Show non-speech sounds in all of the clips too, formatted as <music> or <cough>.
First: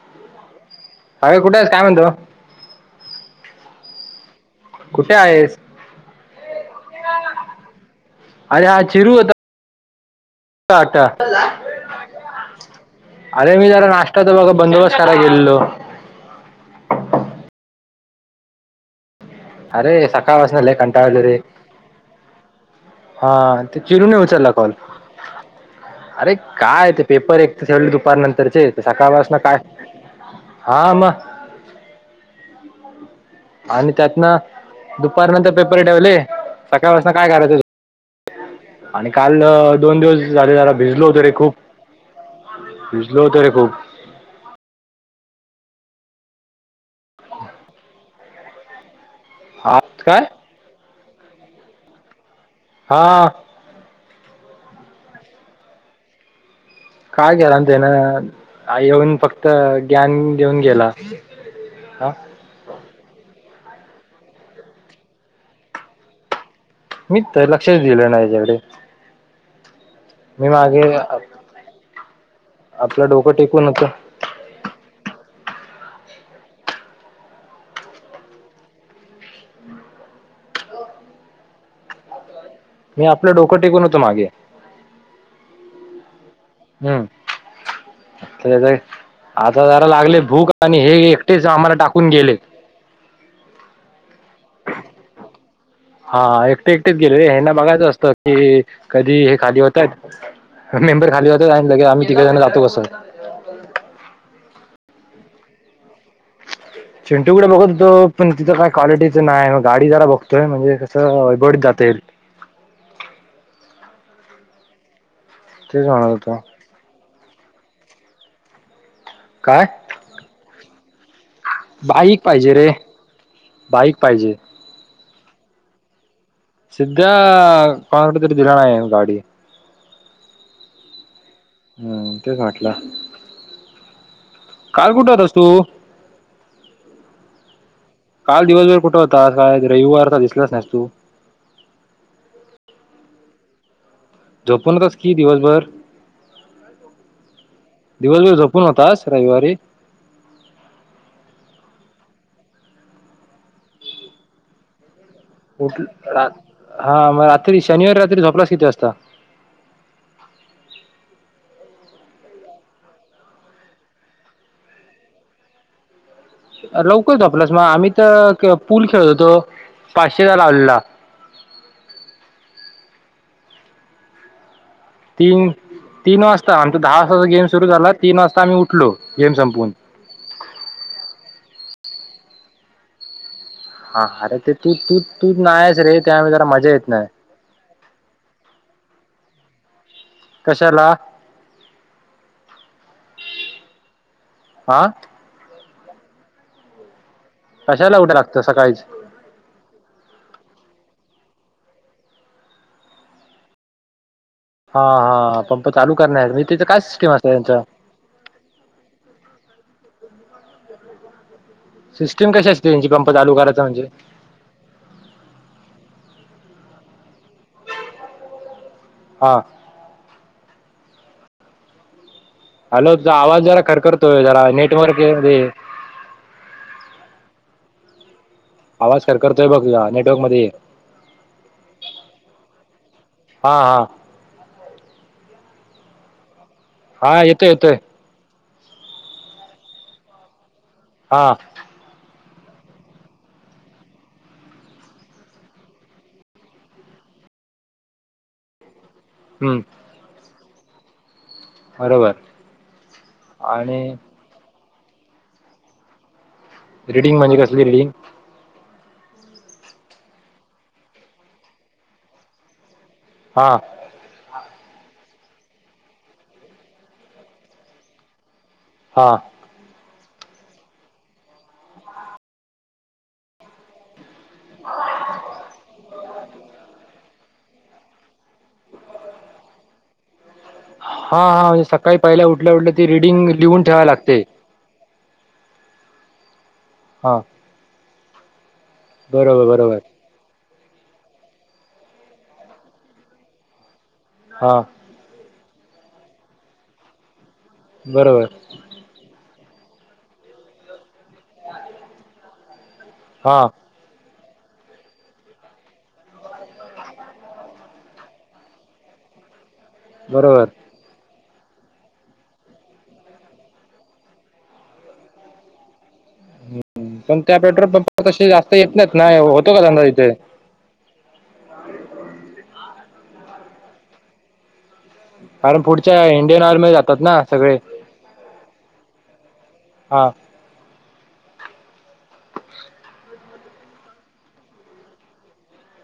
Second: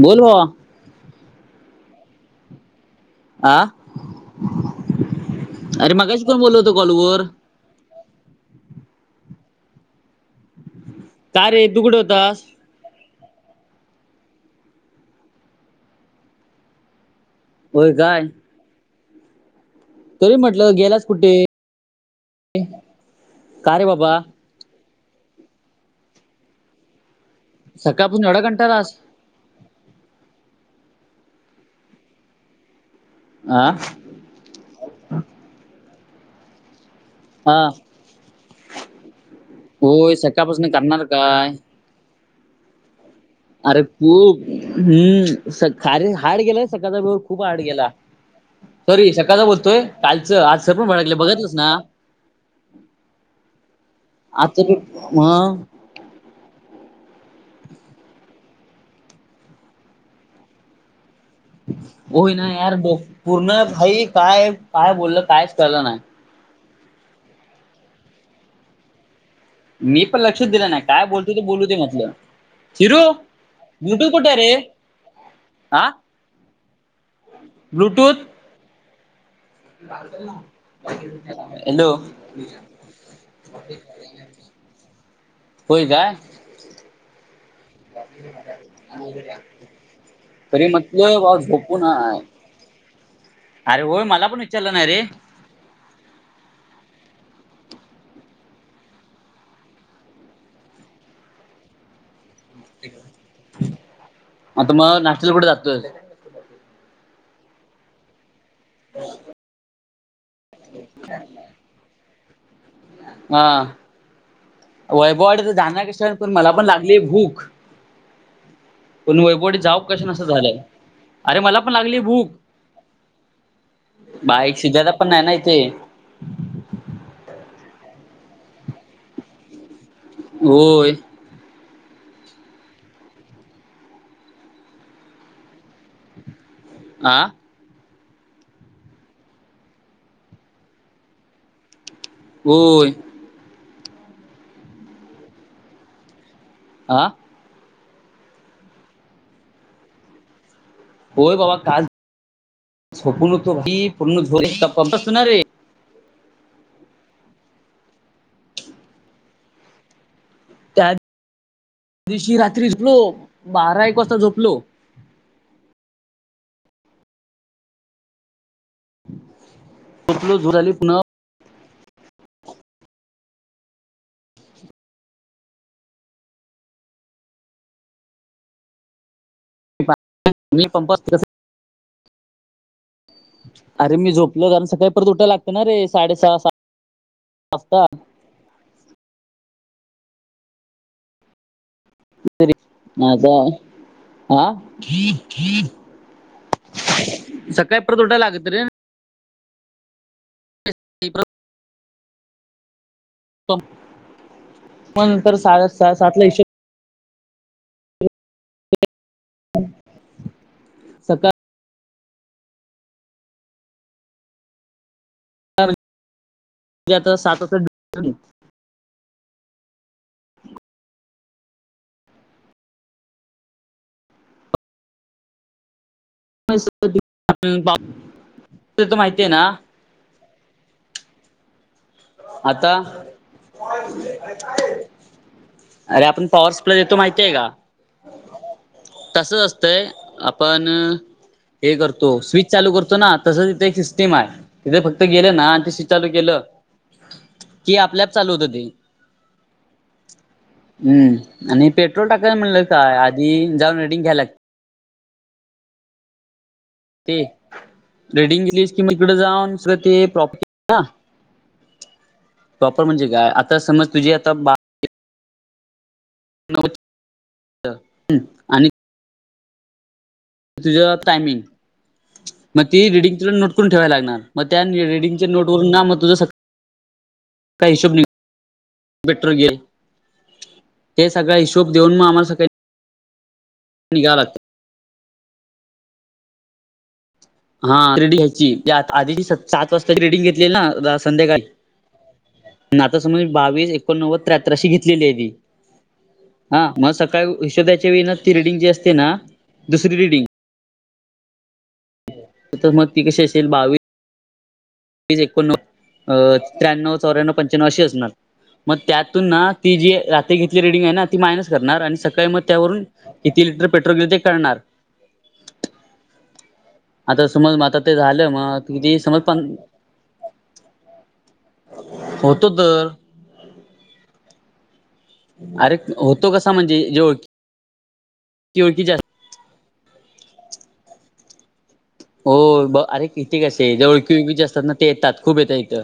बोल बा अर कुठे आहे काय म्हणतो. अ कुठे आहेस अरे मगाशी कोण बोल होत कॉलवर अरे हा चिरू होता. टाटा का रे तू कुठं होतास अरे मी जरा नाशष्ट्ताच बघा बंदोबस्त कला गेलो. होय काय? अरे तरी सका वासनल म्हटलं गेलास कंटावल कुठे ररी? हा का ते रे बाबा चिरूने उचलला कॉल अरे काय ते पेपर एक तर ठेवले दुपार सकाळपासून एवढा नंतरचे कंटाळास सकाळ वाासून काय? हा आम आ <inaudible> आणि त्यातनं दुपार नंतर पेपर ठेवले, सकाळ वाजता काय हा करायचं. आणि काल दोन होय दिवस झाले सकाळपासून झाला करणार भिजलो होतो रे काय खूप पिजलोत रे खूप अरे खूप हम्म स खारे हाड गेला सकाळचा वर खूप हाड गेला. सॉरी सकाचा बोलतोय आज काय कालच आज सरपण बाड गलं बघितलंस ना. हा. आमचे की म्ह. काय केेलान तेन, येऊन फक्त ज्ञान देऊन गेला. हा होई ना यार पूर्ण, काई काय, काय बोललं कायच कलं नाही. मी तर लक्षच दिलं नाही त्याकडे. मी पण लक्षच दिलं नाही काय बोलतो ते बोलूदे म्हटलं, चिरू, आपलं डोकं टेकून होतं ब्लूटूथ कुठ रे, हा, ब्लूटूथ. हॅलो. मी आपलं डोकं टिकून होतो मागे. होय काय. हम्म. लेट, आता जरा लागले भूक तरी आणि हे म्हटलं बा एकटेच आम्हाला झोपून टाकून हाय. गेले. अरे होय, मला पण विचारलं नाही रे. हा एकटे एकटेच गेले रे हेना बघायचं असतं की, कधी हे खाली होतायत. <unintelligible> आता मग, नाश्त्याला कुठे जातोय. चिंटूकड बघत होतो, पण तिथं काय क्वालिटीचं नाय मग गाडी जरा बघतो. तय म्हणजे कसं गोड खातेल. हा, वैभववाडीत जाणार तेच म्हणत कसं पण होतो मला पण लागलीये भूक. पण वैभववाडीत काय जाऊ कसं नसं झालंय, अरे मला पण लागलीये बाईक भूक. पाहिजे रे बाईक पाहिजे. सिध्याला पण नाही ना इथे. सिध्या, <unintelligible> दाढी. होय. हम्, तेच वाटला. काल कुठे होतस तू. आ काल दिवसभर कुठे होतास, आज रविवार काय दिसलाच नाहीस तू. होय. झोपून होतास की दिवसभर. आं दिवसभर झोपून होतास, रविवारी. होय बाबा काल, झोपून होतो की, पूर्ण झोप, पाऊसात ना रे. <unintelligible> हा मग रात्री शनिवारी रात्री झोपलास किती वाजता. त्या दिवशी रात्री झोपलो, बारा एक वाजता झोपलो. लवकर झोपलास मग आम्ही तर, पूल खेळत होतो, पाचशेचा झोपलो झोप झाली लावलेला. पुन्हा तीन, तीन वाजता, आमचा दहा वाजताचा गेम सुरू झाला तीन वाजता आम्ही उठलो गेम संपवून. मी पंपात कसे हा अरे, ते, तू तू तू, नाय हाईस ना रे, त्यामुळं साडेसहा जरा सात मजा येत नाही. कशाला. माझा, हा. सकाळी कशाला परत उठाय उटाय लागतं लागत रे न. सकाळीच <unintelligible> तम. हा हा पंप चालू करणार आहेत मी हिशोब त्याच काय स्कीम अस त्यांच <unintelligible> सका सिस्टम कशी असते त्यांची पंप चालू करायचा म्हणजे <unintelligible> आता साता तरी हा. हॅलो, तुझा आवाज जरा खरखरतोय जरा नेटवर्के मध्ये ये. देतो आवाज माहितीये ना खरखरतोय बघ तुझा नेटवर्क मध्ये. आता <unintelligible> हा हा अरे आपण. पॉवर स्प्ले देतो हा माहिती आहे का येतोय येतोय तसच असतंय <unintelligible> आपण. हा <unintelligible> हे करतो स्विच चालू करतो ना तस तिथे एक सिस्टीम आहे तिथे फक्त गेलं ना आणि ते स्विच चालू केलं. कि आपल्याप चालू होत ते. हम्म. हम्म आणि पेट्रोल बरोबर टाकायला म्हणलं काय आधी जाऊन आणि रेडिंग घ्यायला लागत. रीडिंग लागते म्हणजे कसली रिडिंग. रेडिंग <unintelligible> कि इकड जाऊन ते प्रॉपर्टी. प्रॉपर म्हणजे काय हा आता समज तुझी आता बा. नव. <unintelligible> हम् आणि हा. तुझं टायमिंग मग ती रिडिंग तुला नोट करून ठेवायला लागणार. मग त्या रेडिंगच्या नोट वून ना मग तुझं. काही हिशोब <unintelligible> नि <unintelligible> बेटर घे. हा हा म्हजे सकाळी पहिल्या उठल्या उठल्या ती रीडिंग लिहून ठेवाय निघावं लागते. लागतं. हा. हा रेडी घ्यायची आधीची बरोबर सात बरोबर वाजताची रीडिंग घेत. संध्याकाळी <inaudible> आता समज बावीस एकोणनव्वद हा त्र्याहतराशी घ. <unintelligible> हा मग सकाळी हशोध्याच्या वेळी ती बरोबर रीडंग जी असते ना. दुसरी रीडिंग. तर तर मग ती कशी हा असेल बावीस. बावीस <inaudible> एकोण त्र्याण्णव चौऱ्या्व पंच्याण्णव अशी असणार मग त्यातून ना. ती जी रात्री बरोबर घेतली. त मायनस करणार आणि सकाळी मग त्यावरून किती लिटर पेट्रोल गेले ते करणार. <inaudible> पण आता त्या समज पेट्रोल आता ते पंपा तशी झालं जास्त मग येत नाहीत किती ना समज होतो पण का धंदा इथे. <unintelligible> होतो तर. कारण अरे पुढच्या होतो इंडियन कसा आर्मी म्हणजे जातात जे ना ओळखी सगळे. <unintelligible> <inaudible> ओळखीचे हा. <inaudible> हो ब अरे कितीे कसे आहे जवळखीळ ज असतात ना ते येतात खूप येतात इथं.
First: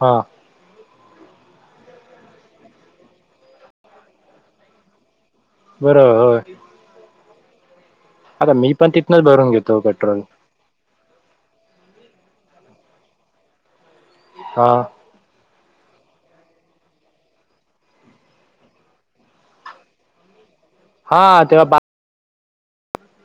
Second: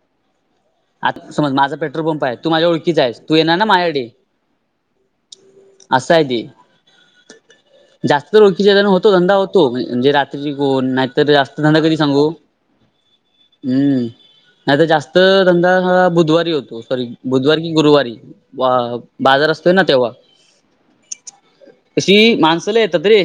<inaudible> हा. <inaudible> आता समज माझा पेट्रोल पंप आहे तू माझ्या ओळखीचा आहे तू येणार ना माझ्याडे. <inaudible> बरोबर अससाय ती होय <inaudible> जास्त तर आता मी ओळीचा जण पण होतो तिथनच धंदा भरून होतो घेतो म्हजे पेट्रोल रात्री कोन. तर जास्त धंदा कधी सांगू् <inaudible> हा नाही तर जास्त. धंदा हा बुधवारी होतो सॉरी बुधवारी की गुरुवारी. अ बाजार असतोय ना तेव्हा. हा तेव्हा बा. अशी माणसला लई येतात रे.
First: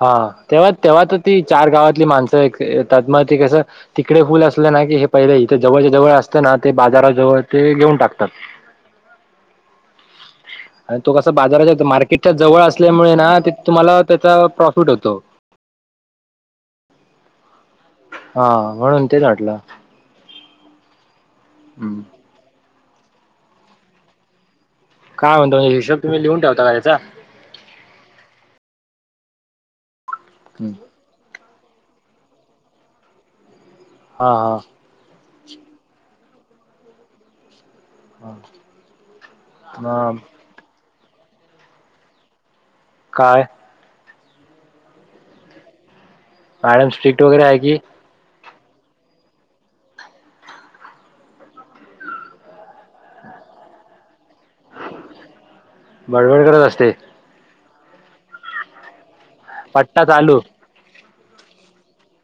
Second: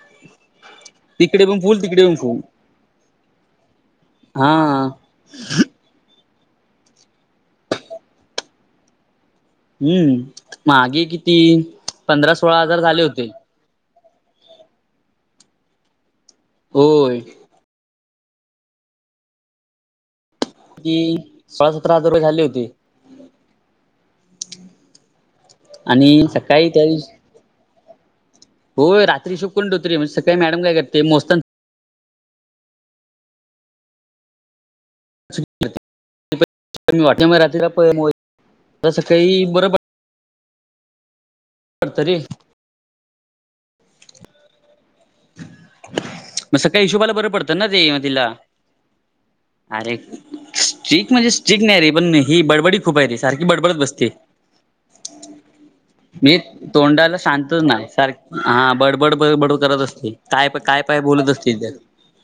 हा तेव्हा तेव्हा तर ती तिकडे पण चार फुल गावातली तिकडे पण फुल माणसं त्याात मती कसं. तिकडे फुल हा असले ना की हे पहिले इथे जवळच्या जवळ असते ना ते बाजाराजवळ ते घेऊन टाकतात. हम्म. <inaudible> आणि तो कसा किती बाजाराच्या मार्केटच्या पंधरा जवळ सोळा हजार झाले असल्यामुळे होते ना ते तुम्हाला त्याचा प्रॉफिट होतो. होय. हा म्हणून तेच वाटलं. की सोळा सतरा हजार रुपये झाली होती. काय म्हण तो हिशोब तुम्ही आणि लिहून ठेव सकाळी का त्याचा. हो रात शोक कोून दोते म्हणजे सकाळी मॅडम काय करते मोजताना. हा हा. वाटते म र्रीला <unintelligible> जसं काही बरं हा मग पडडत रे <unintelligible> काय? मग सकाळी मॅडम हिशोबाला स्ट्रिक्ट बरं वगैरे पडतं आहे ना की ते तिला <inaudible> अरे एक. स्ट्रिक म्हणजे स्ट्रिक नाही रे पण ही बडबडी खूप आहे रे सारखी बडबडत बसते. <inaudible> मी करत असते तोंडाला शांतच नाय सारख हा बडबड बडबडब करत पट्टा असते. चालू काय काय बोलत असते त्या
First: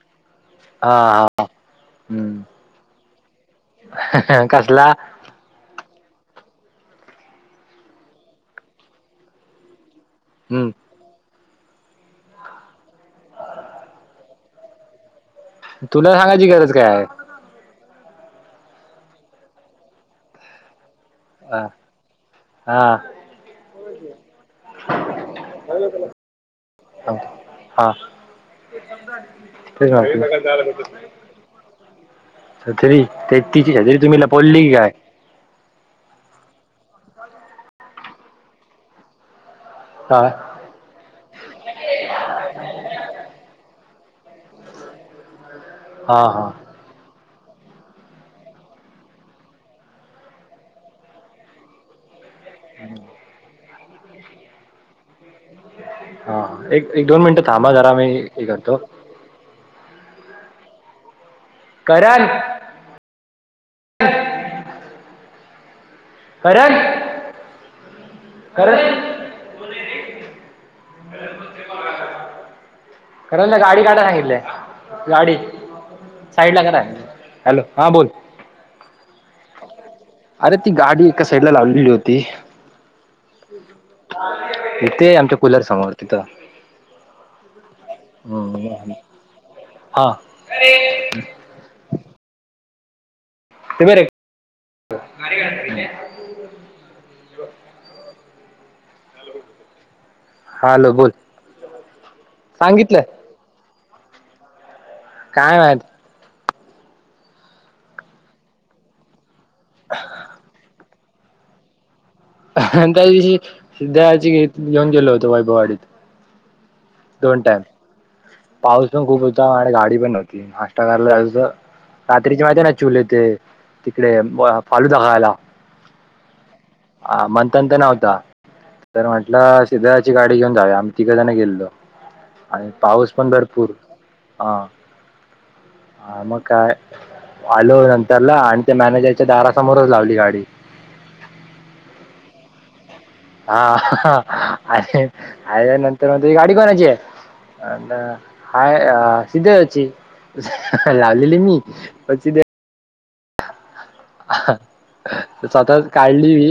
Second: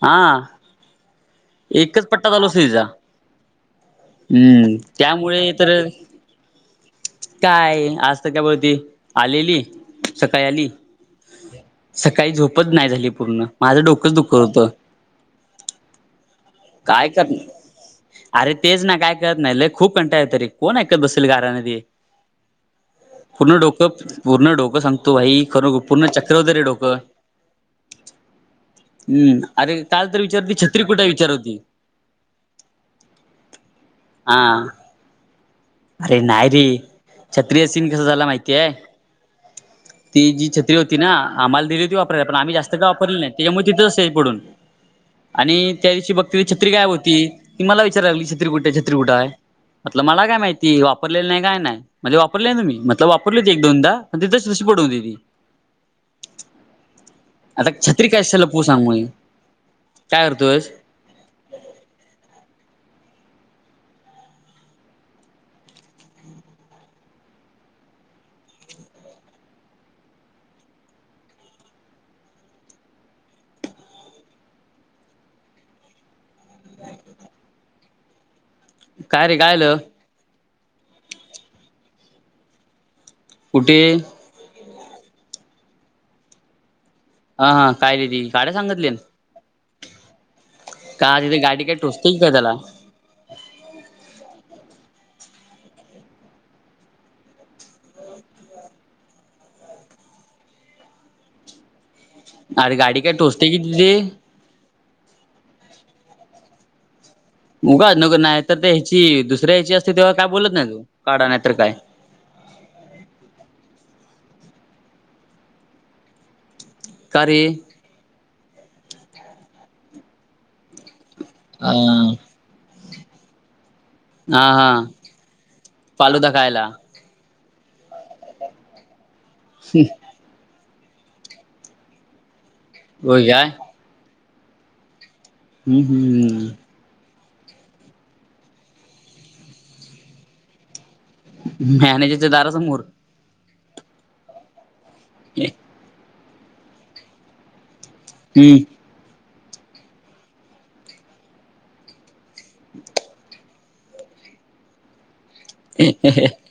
हा. हा हा. एकच पट्टा चालू असत तिचा हम्म कसला त्यामुळे तर काय आज तर का बती आलेली सकाळी आली. हम्म सकाळी झोपच नाही झाली पूर्ण माझं डोकंच दुख होत. तुला सांगायची गरज काय करत अरे तेच ना काय करत नाही लय खूप कंटाळा येतो रे. कोण ऐकत बसील हा गारान ते हा पूर्ण डोकं पूर्ण डोकं सांगतो भाई खर पूर्ण चक्र होत डोकं. हा हम्म अरे काल तर विचारते छत्री कुठा विचारती. छतरी ते तिची छत्री तुम्ही हा लपवली की काय? अरे नाही रे छत्रीय सीन कस झाला माहितीय हा ती जी त होती ना आम्हाला दिली होती वापरत पण आम्ही जास्त काय वापरली नाही त्याच्यामुळे तिथच असते पडून आणि त्या दिवशी हा बघते हा छत्री काय होती ती मला विचारागली की छत्री कुटे आहे छत्री कुठा आहे. मटल मला काय माहिती वापरलेली नाही काय नाही. मध्ये वापरलेय तु मी मटला वापर हो एक दोनदा पण तथच तशी पडऊ होते ती हा एक एक दोन मिनिटं आता थांबा जरा मी छत्री कशाला हे पू करतो. सांगू मी काय करतोस? करण. करण करण खरं ना गाडी काढाय सांगितलंय गाडी साईड ला करा हॅलो हा बोल. काय रे कायलं. अरे ती गाडी एका साईड ला लावलेली होती. कुठे इथे आमच्या कुल्यार समोर तिथं. अ हा काय र ती काड्या हम्म. सांगतले. हा. का तिथे गाडी काही टोचतेय काय त्याला ते बरंय <unintelligible> हालो बोल. अरे गाडी सांगितलं काय टोचते किती तथ ते काय मात उगाच नको नाही तर ह्याची दुसऱ्या ह्याची असते तेव्हा काय बोलत नाहीत काढा नाही तर काय? आणि त्या दिवशी द्याची घेऊन गेलो होतो वैभववाडीत का दोन रे टाइम पाऊस पण खूप होता आणि गाडी पण नव्हती नाष्टा कराला अ रात्रीची माहिती आहे ना चुले ते तिकडे हा हा फालूदा खायला. फालुदा खायला. हा मंथन तर नव्हता तर म्हंटलं शि गाडी घेऊन जावी आम्ही तिघ जण गेलेलो आणि पाऊस होय पण काय भरपूर हम्म हा म काय? आलो <unintelligible> मॅनेजच्या दारासमोर लावली गाडी मॅनेजरच्या दारासमोर. हा अले आल्यानंतर मग हि गाडी कोणाची आहे? हम्म अ <unintelligible> लावलेली मी <inaudible> हां स्वतःच काढली मी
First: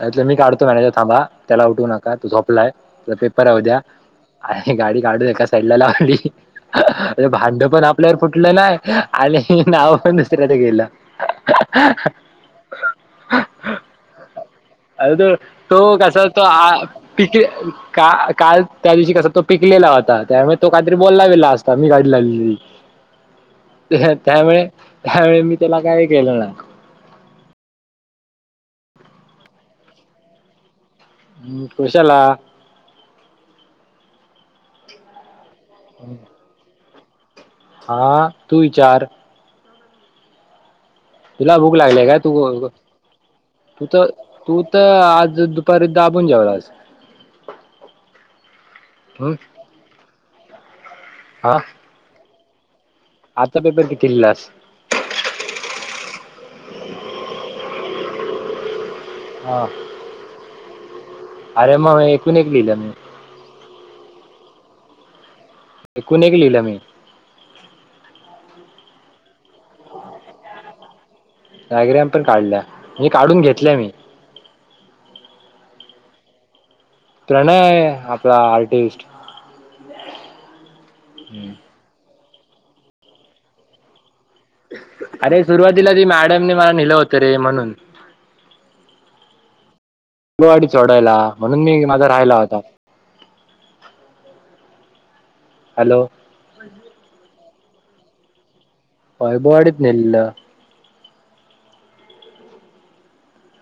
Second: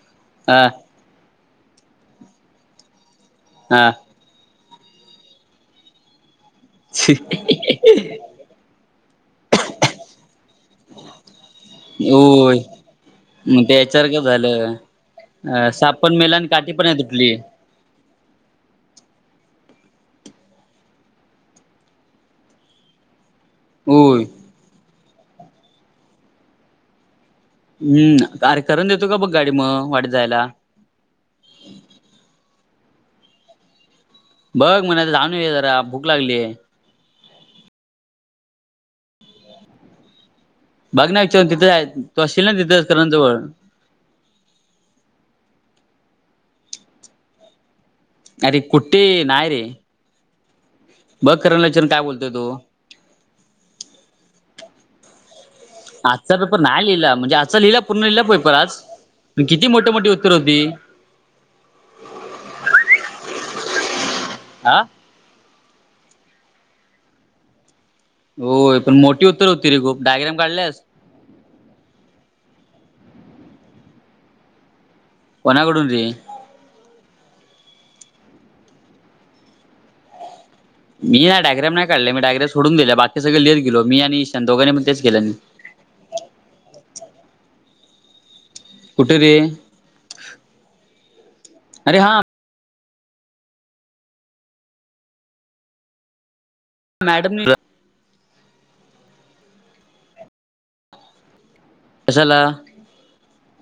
म्हटलं मी हा काढतो मॅनेजर. थांबा त्याला उठू नका तो झोपलाय त्याचा पेपर आहे उद्या. हा आणि गाडी काढून एका साईडला लावली. भांड पण आपल्यावर फुटलं नाही आणि नाव पण दुसऱ्याचं गेलं. होय. मग ते ह्याच्यासारखं झालं अरे तो अ तो साप पण कसा मेला तो आणि काठी आ पण नाय पिक तुठली. का काल त्या दिवशी कसा तो पिकलेला होता त्यामुळे तो काहीतरी बोलला बिल्ला असता मी गाडी लावलेली. होय त्यामुळे, त्यामुळे मी त्याला काय केलं नाय. हम्म, अरे करण देतो का बघ गाडी मग वाडीत जायला. हम्म, कशाला? बघ म्हणायच अनुया जरा भूक लागलीय. हा तू विचार. बघ ना विचारून तुला तिथं भूक आहे लागली काय तू असशील ना तिथंच करण जवळ. तू तर तू तर आज दुपारी दाबून जेवलास. अरे कुठे हम् नाय रे. बघ हा करण ला विचारुन काय बोलतोय तो? आजचा पेपर किती लिलास? आजचा पेपर नाही लिहिला म्हणजे आजचा लिहिला पूर्ण लिहिला पेपर आज. पण किती हा मोठ मोठी उत्तर होती. अरे मग एकूण एक लिहिलं मी. हां. एकूण एक लिहिलं मी. होय, पण मोठी उत्तर होती रे खूप डायग्राम काढल्यास? डायग्राम पण काढल्या, म्हणजे काढून घेतल्या मी. कोणाकडूनरे? प्रणय आपला आर्टिस्ट. मी नाही हम्म डायग्राम नाय काढले मी डायग्राम सोडून दिल्या बाकी सगळे लिहित गेलो मी आणि ईशान दोघानींपण तेच केलं. अरे सुरुवातीला ती मॅडमने मला नेलं होतं रे म्हणून. कुठे रे <unintelligible> चढायला म्हणून मी अरे माझा हा राहिला होता. हॅलो. मॅडमनी. बॉडीत नेलेलं. कशाला?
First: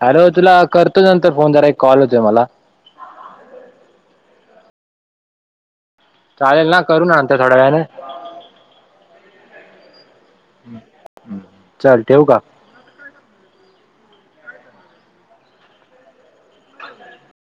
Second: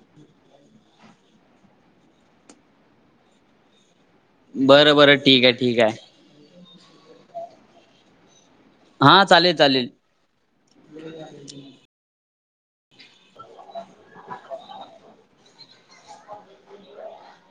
हॅलो तुला करतो नंतर फोन जरा एक कॉल येतोय मला. बरं बरं ठीक आहे ठीक आहे. चालेल ना करू नंतर थोड्या वेळाने? हा चालेल चालेल. चल ठेऊ का? <unintelligible> ह <unintelligible>